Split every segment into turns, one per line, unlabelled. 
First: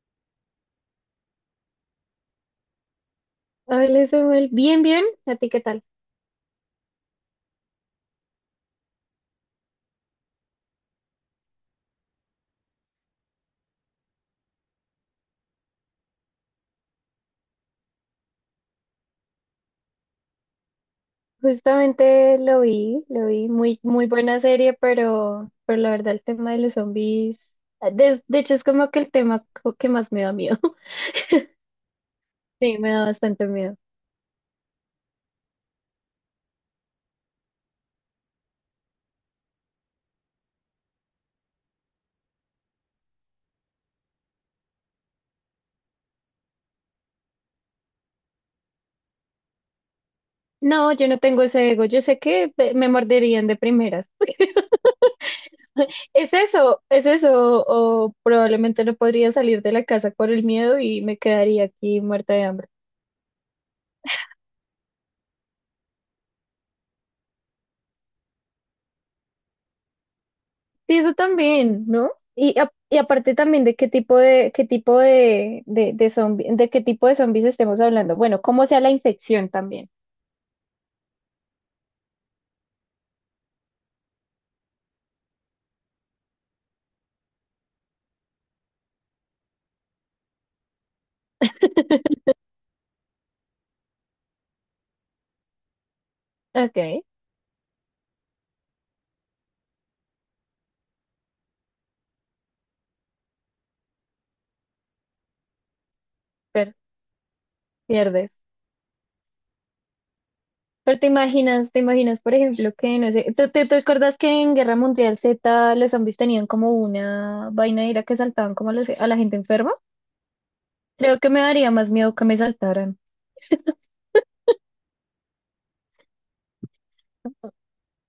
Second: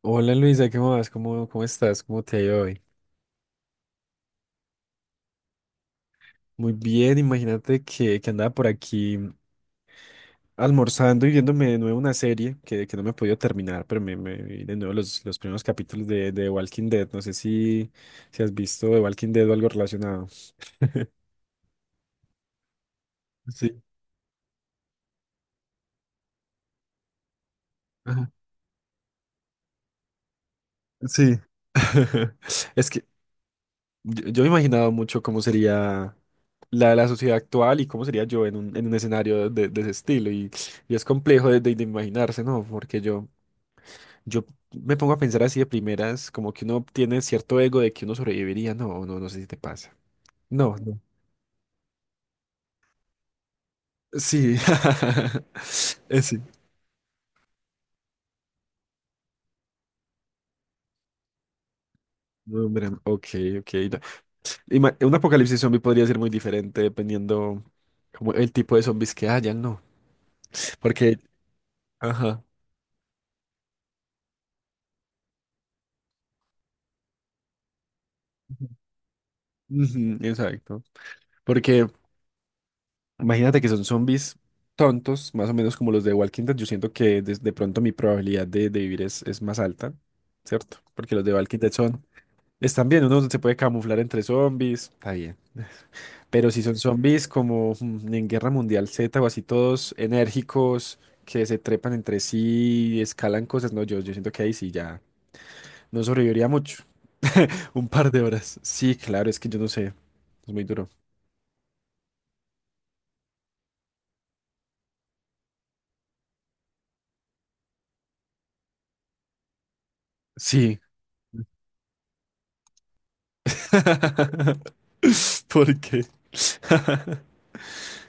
Hola Luisa, ¿qué más? ¿Cómo estás? ¿Cómo te ha ido hoy?
Hola Samuel, bien, bien, ¿a ti qué tal?
Muy bien, imagínate que andaba por aquí almorzando y viéndome de nuevo una serie que no me he podido terminar, pero me vi de nuevo los primeros capítulos de Walking Dead. No sé si, si has visto de Walking Dead o algo relacionado.
Justamente lo vi, muy,
Sí,
muy buena serie, pero la verdad el tema de los zombies, ah,
ajá,
de hecho es como que el que más me da miedo,
sí.
sí,
Es
me
que
da bastante miedo.
yo me he imaginado mucho cómo sería la sociedad actual y cómo sería yo en un escenario de ese estilo. Y es complejo de imaginarse, ¿no? Porque yo me pongo a pensar así de primeras, como que uno tiene cierto ego de que uno sobreviviría. No sé si te pasa. No,
No,
no.
yo no tengo ese ego, yo sé que me morderían de primeras.
Sí. Sí.
Es eso, o probablemente no podría salir de la casa por el miedo y me quedaría aquí muerta de
No,
hambre.
hombre, ok, ok. No. Un apocalipsis zombie podría ser muy diferente dependiendo como el tipo de zombies que hayan, ¿no?
Sí, eso
Porque,
también, ¿no?
ajá.
Y, y aparte también de qué tipo de, de de qué tipo de zombies estemos hablando. Bueno, cómo sea la infección también.
Ujú, exacto. Porque imagínate que son zombies tontos, más o menos como los de Walking Dead. Yo siento que de pronto mi probabilidad de vivir es más alta, ¿cierto? Porque los de Walking Dead son... Están bien, uno se puede camuflar entre zombies, está bien. Pero si son
Ok,
zombies como en Guerra Mundial Z o así todos enérgicos, que se trepan entre sí y escalan cosas, no, yo siento que ahí sí ya no sobreviviría
pero
mucho. Un par de
pierdes.
horas. Sí, claro, es que yo no sé, es muy duro.
Pero te imaginas, por ejemplo, que no sé, ¿te, te acuerdas que en Guerra Mundial Z los zombies tenían como una vaina de ira que saltaban como a la gente enferma?
Sí.
Creo que me daría más miedo que me saltaran.
¿Por qué?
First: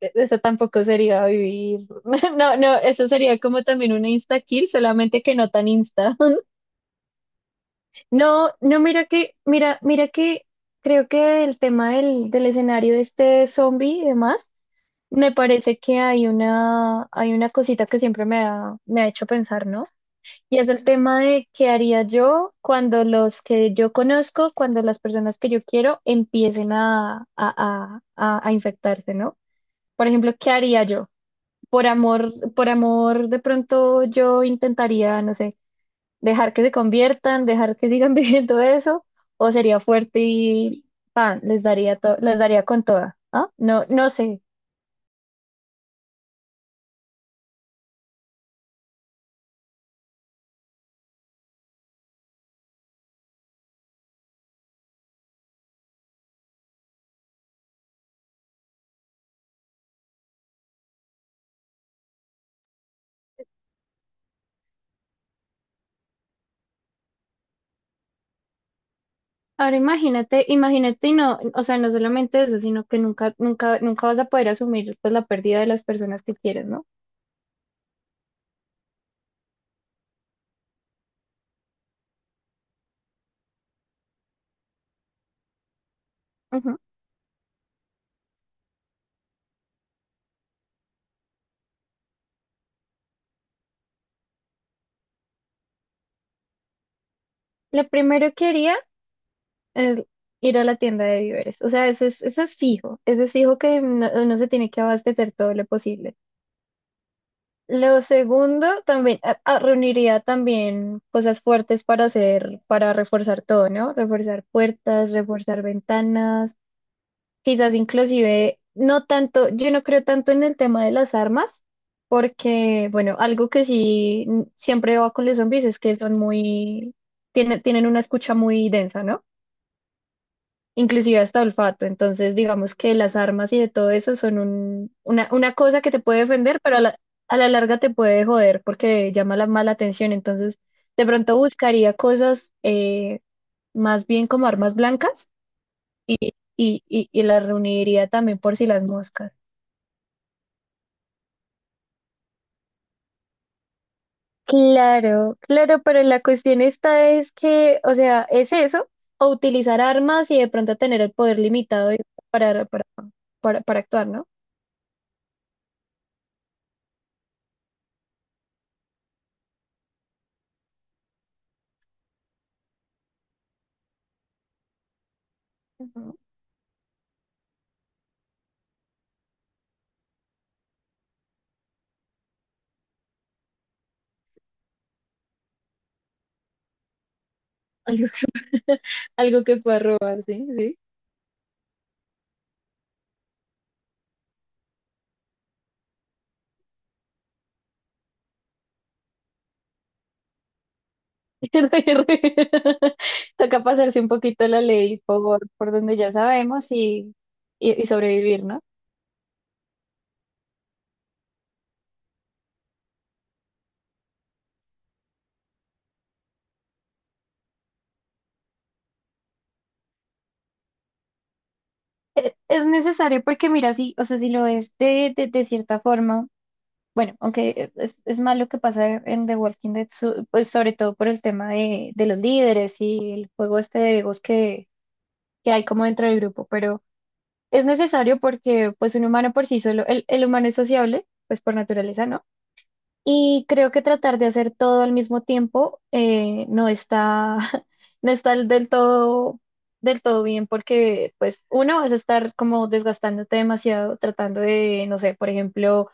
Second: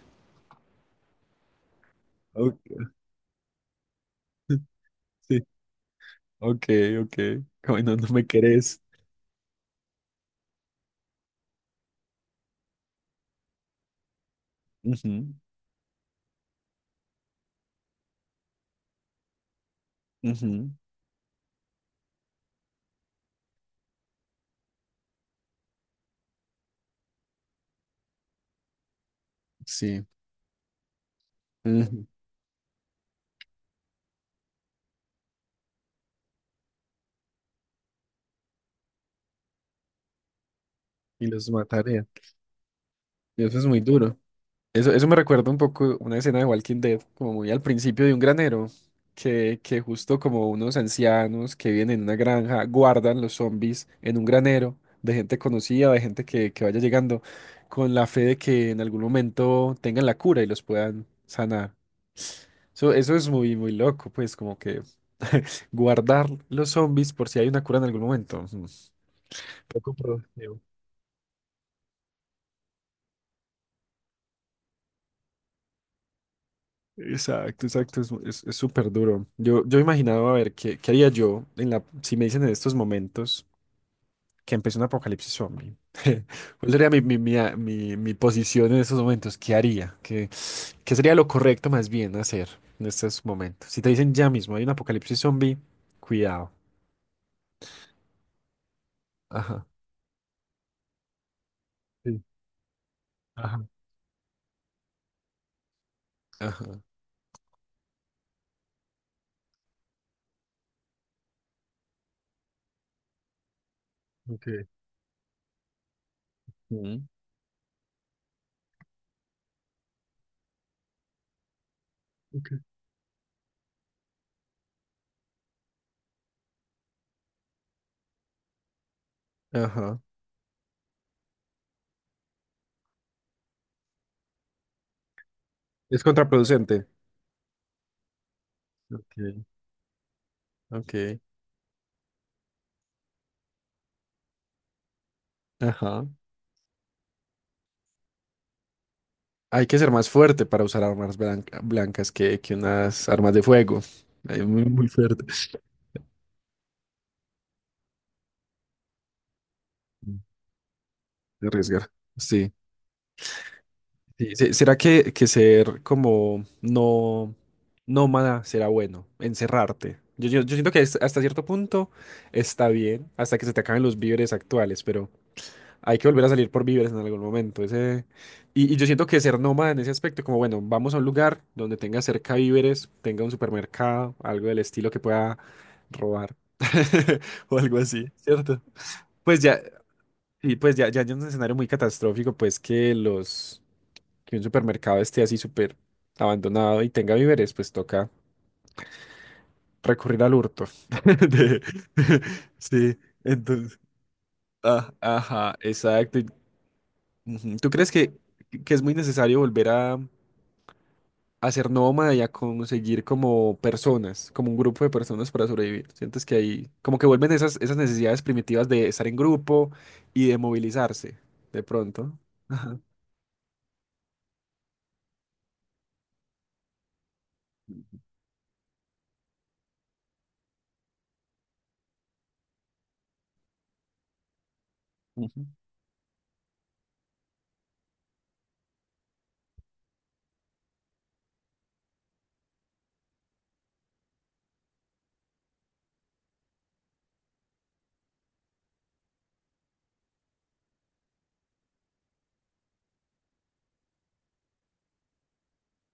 Eso tampoco sería vivir. No,
Ok,
no, eso sería como también una insta-kill, solamente que
sí,
no tan insta.
ok, ok. Bueno, no no me
No, no,
querés.
mira que, mira, mira que creo que el tema del escenario de este zombie y demás, me
Ujú,
parece que hay una cosita que siempre me ha hecho pensar, ¿no? Y es
ujú,
el tema de qué haría yo cuando los que yo conozco, cuando las personas que yo quiero empiecen a infectarse, ¿no?
sí.
Por ejemplo, ¿qué haría yo?
Ujú.
Por amor, de pronto yo intentaría, no sé, dejar que se conviertan, dejar que sigan viviendo eso, o sería fuerte y
Y
pan,
los mataré.
les daría con toda,
Y
¿ah?
eso es muy
No, no
duro.
sé.
Eso me recuerda un poco una escena de Walking Dead, como muy al principio de un granero, que justo como unos ancianos que viven en una granja guardan los zombies en un granero de gente conocida, de gente que vaya llegando, con la fe de que en algún momento tengan la cura y los puedan sanar. Eso es muy, muy loco, pues como que guardar los zombies por si hay una cura en algún momento. Ujú.
Ahora
Poco
imagínate,
productivo.
imagínate y no, o sea, no solamente eso, sino que nunca, nunca, nunca vas a poder asumir pues la pérdida de las personas que quieres, ¿no?
Exacto, exacto, es súper duro. Yo imaginaba, a ver, ¿qué, qué haría yo en la, si me dicen en estos momentos que empezó un apocalipsis zombie? ¿Cuál
Ujú.
sería mi posición en estos momentos? ¿Qué haría? ¿Qué, qué sería lo correcto más bien hacer en estos momentos? Si te dicen ya mismo hay un apocalipsis zombie, cuidado.
Lo primero que haría
Ajá,
es ir a la tienda de víveres. O sea,
sí.
eso es fijo
Ajá.
que no, uno se tiene que abastecer todo lo posible.
Ajá.
Lo segundo, también reuniría también cosas fuertes para hacer, para reforzar todo, ¿no? Reforzar
Ok,
puertas, reforzar ventanas,
mm.
quizás inclusive, no tanto, yo no creo tanto en el tema de las armas,
Ok.
porque, bueno, algo que sí siempre va con los zombies es que son muy, tienen, tienen una escucha muy densa, ¿no?
Ajá.
Inclusive hasta olfato. Entonces, digamos que las armas y de todo eso son una cosa que te
Es
puede defender, pero
contraproducente.
a la larga te puede joder porque llama
Ok.
la mala atención. Entonces, de
Ok.
pronto buscaría cosas más bien como armas blancas
Ajá.
y, y las reuniría también por si las moscas.
Hay que ser más fuerte para usar blancas que unas armas de fuego. Hay muy, muy fuerte.
Claro, claro, pero la cuestión esta es que, o sea, es eso, o utilizar armas y de pronto tener el poder
De arriesgar.
limitado y-
Sí.
para, para, para actuar, ¿no?
Sí, ¿Será que ser como no nómada será bueno? Encerrarte. Yo siento que hasta cierto punto está bien, hasta que se te acaben los víveres actuales, pero hay que volver a salir por víveres en algún momento. Ese... Y, y yo siento que ser nómada en ese aspecto, como bueno, vamos a un lugar donde tenga cerca víveres, tenga un supermercado, algo del estilo que pueda robar. O algo así, ¿cierto? Pues
Algo que
ya,
pueda robar, sí,
y pues
sí.
ya, ya hay un escenario muy catastrófico, pues que los, que un supermercado esté así súper abandonado y tenga víveres, pues toca recurrir al hurto. De- Sí,
Toca
entonces,
pasarse un poquito la
ah,
ley
ajá,
por donde ya
exacto. Y-
sabemos
ujú. ¿Tú
y
crees
sobrevivir, ¿no?
que es muy necesario volver a, hacer nómada y a conseguir como personas, como un grupo de personas para sobrevivir. Sientes que ahí, como que vuelven esas, esas necesidades primitivas de estar en grupo y de movilizarse, de pronto.
Es
Ajá.
necesario porque mira, sí, o sea, si lo es de cierta forma, bueno, aunque es malo que pasa en The Walking Dead, pues sobre todo por el tema de los líderes y el juego este de egos
Ujú,
que hay como dentro del grupo, pero es necesario porque pues un humano por sí solo, el humano es sociable, pues por naturaleza, ¿no? Y creo que tratar de hacer todo al mismo tiempo no está, no está del todo bien porque, pues, uno, vas a estar como desgastándote demasiado tratando de, no sé, por ejemplo,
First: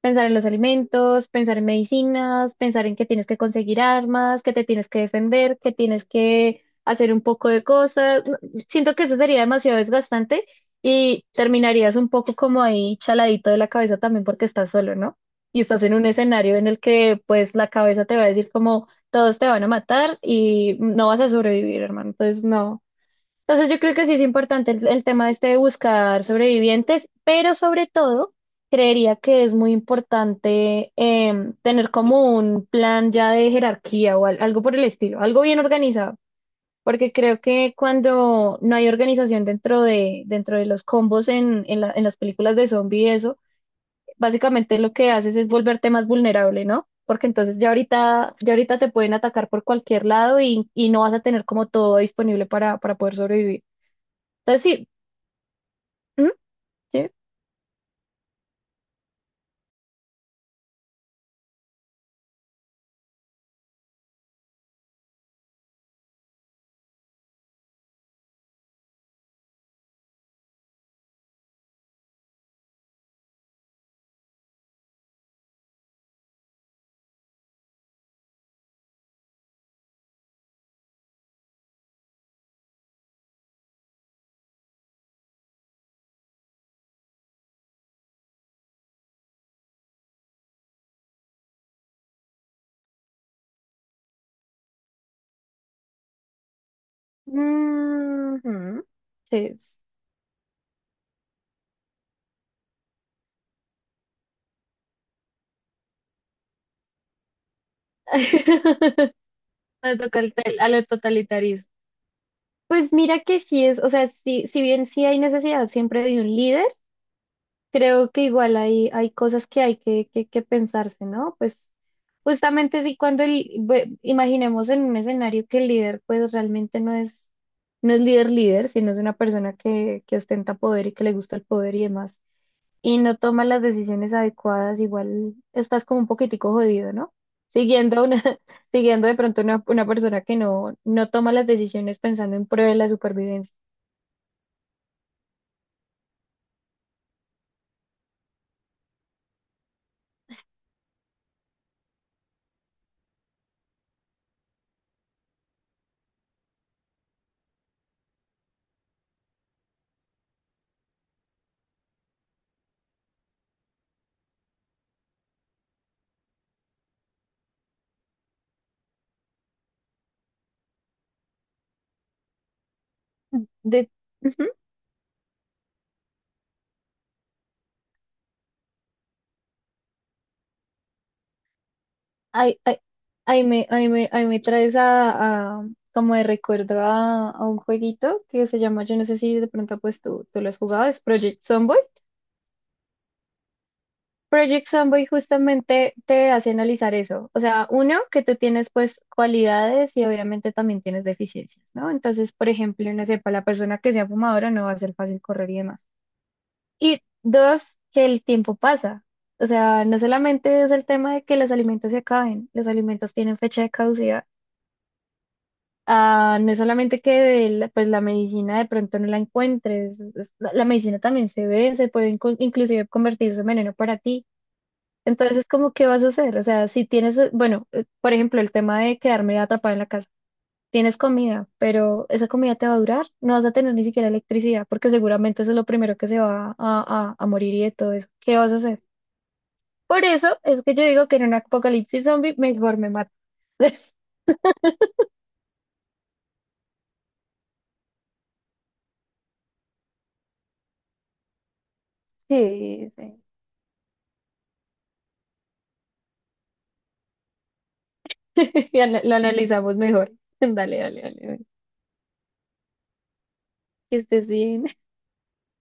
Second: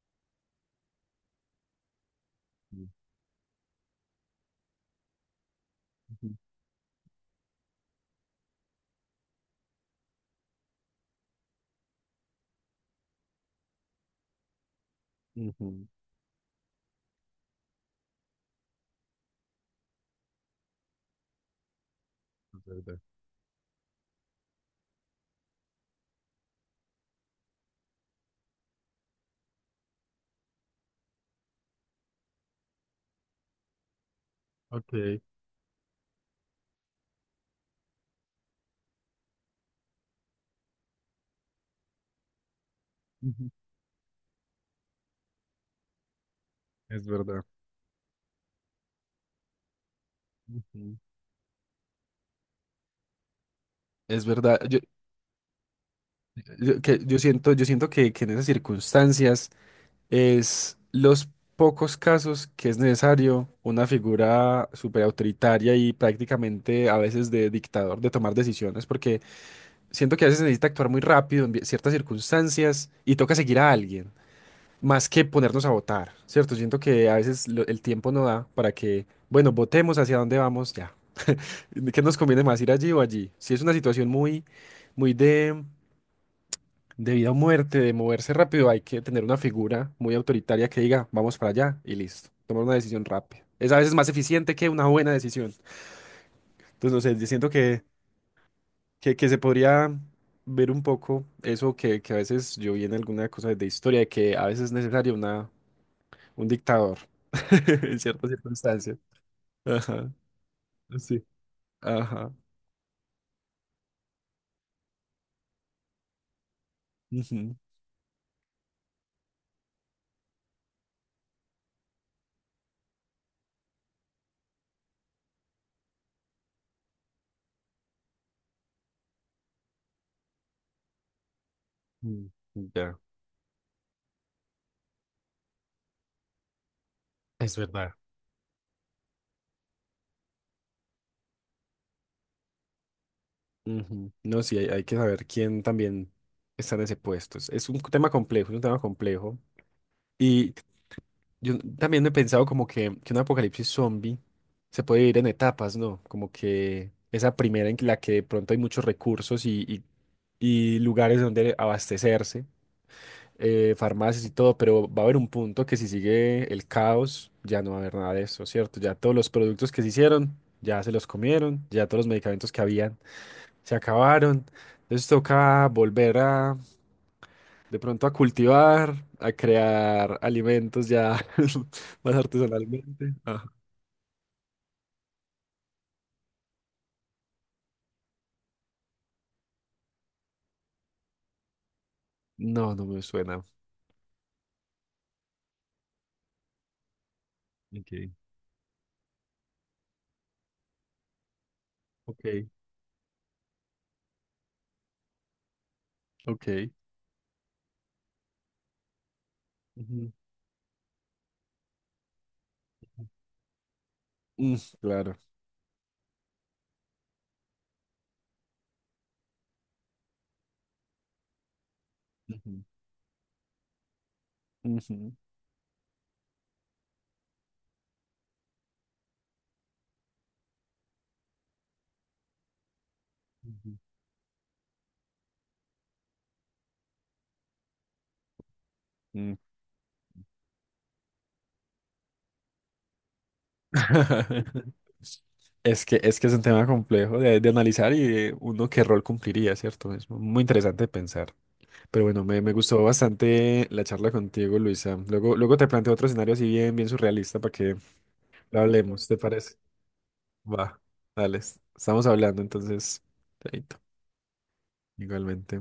pensar en los alimentos, pensar en medicinas, pensar en que tienes que conseguir armas, que te tienes que defender, que tienes
ujú,
que hacer un poco de cosas. No, siento que eso sería demasiado desgastante y terminarías un poco como ahí chaladito de la cabeza también porque estás solo, ¿no? Y estás
ujú.
en un escenario en el que pues la cabeza te va a decir como todos te van a matar y no vas a sobrevivir, hermano. Entonces
Es
no.
verdad.
Entonces yo creo que sí es importante el tema este de buscar sobrevivientes, pero sobre todo creería que es muy importante em, tener como un plan ya de jerarquía o algo por el
Ok,
estilo, algo bien organizado, porque creo que cuando no hay organización dentro de los combos en en las películas de zombie y eso,
ujú.
básicamente lo que haces es volverte más vulnerable, ¿no?
Es
Porque
verdad.
entonces ya ahorita te pueden atacar por cualquier lado y
Ujú.
no vas a tener como todo disponible para poder sobrevivir.
Es verdad,
Entonces,
yo,
sí, ¿mm? ¿Sí?
yo siento que en esas circunstancias. Es los pocos casos que es necesario una figura súper autoritaria y prácticamente a veces de dictador de tomar decisiones, porque siento que a veces se necesita actuar muy rápido en ciertas circunstancias y toca seguir a alguien, más que ponernos a votar, ¿cierto? Siento que a veces el tiempo no da para que, bueno, votemos hacia dónde vamos ya. ¿Qué nos conviene más, ir allí o allí? Si es una situación muy, muy de... De vida o muerte, de moverse rápido, hay que tener una figura muy autoritaria que diga, vamos para allá y listo. Tomar una decisión rápida. Es a veces más eficiente que una buena decisión. Entonces, no sé, yo siento
Ujú.
que se
Sí.
podría ver un poco eso que a veces yo vi en alguna cosa de historia, de que a veces es necesario una, un dictador en ciertas circunstancias.
Me
Ajá,
toca el tel- al total- a lo
sí.
totalitarismo.
Ajá.
Pues mira que sí es, o sea, sí, si bien sí hay necesidad siempre de un líder,
Ujú,
creo que igual hay, hay cosas que hay que pensarse, ¿no? Pues justamente sí, cuando el, imaginemos en un escenario que el líder pues realmente no es, no es líder líder, sino es una persona que ostenta poder y que le gusta el poder y demás.
mm, ya.
Y no tomas las decisiones adecuadas, igual estás como un poquitico jodido, ¿no?
Es verdad.
Siguiendo una, siguiendo de pronto una persona que no, no toma las decisiones pensando en pro de la supervivencia.
Ujú. No, sí, hay que saber quién también está en ese puesto. Es un tema complejo, es un tema complejo. Y yo también he pensado como que un apocalipsis zombie se puede vivir en etapas, ¿no? Como que esa primera en la que de pronto hay muchos recursos y, y lugares donde abastecerse, farmacias y todo, pero va a haber un punto que si sigue el caos, ya no va a haber nada de eso, ¿cierto? Ya todos los productos que se hicieron, ya se los comieron, ya todos los medicamentos que habían se
De,
acabaron.
ujú.
Entonces toca volver a, de pronto a cultivar, a crear alimentos ya más
Ay, ay,
artesanalmente. Ajá.
ay, me, ay, me, ay, me traes como de recuerdo a un jueguito que se llama, yo no sé si de pronto pues tú lo has jugado, es Project Zomboid.
No, no me suena.
Project Zomboid justamente te hace analizar eso. O sea,
Ok,
uno, que tú tienes pues cualidades y obviamente también tienes deficiencias, ¿no? Entonces, por
ok,
ejemplo, no sé, para la persona que sea fumadora no va a ser fácil correr y demás.
ok.
Y dos, que el tiempo pasa. O sea, no
Ujú.
solamente es el tema de que los alimentos se acaben, los alimentos tienen fecha de caducidad.
Mm, claro.
Ah, no es solamente que pues la medicina de pronto no la encuentres, la, la medicina también se ve, se puede
Ujú,
inclusive convertirse en veneno para ti.
ujú,
Entonces, como, ¿qué vas a hacer? O sea, si tienes, bueno, por ejemplo, el tema de quedarme atrapada en la casa. Tienes comida, pero esa comida te va a durar. No vas a tener
ujú.
ni siquiera electricidad, porque seguramente eso es lo primero que se va a morir y de todo eso. ¿Qué vas a hacer?
Mm.
Por eso es que yo digo que en un apocalipsis zombie mejor me mato.
Es que, es que es un tema complejo de analizar y de uno qué rol cumpliría, ¿cierto? Es muy interesante pensar. Pero bueno, me gustó
Sí, sí.
bastante la charla contigo, Luisa. Luego, luego te planteo otro escenario así bien, bien surrealista para que lo
Y
hablemos,
lo
¿te parece?
analizamos mejor. Dale,
Va,
dale, dale.
dale,
dale.
estamos hablando entonces. Chaito,
Que estés bien.
igualmente.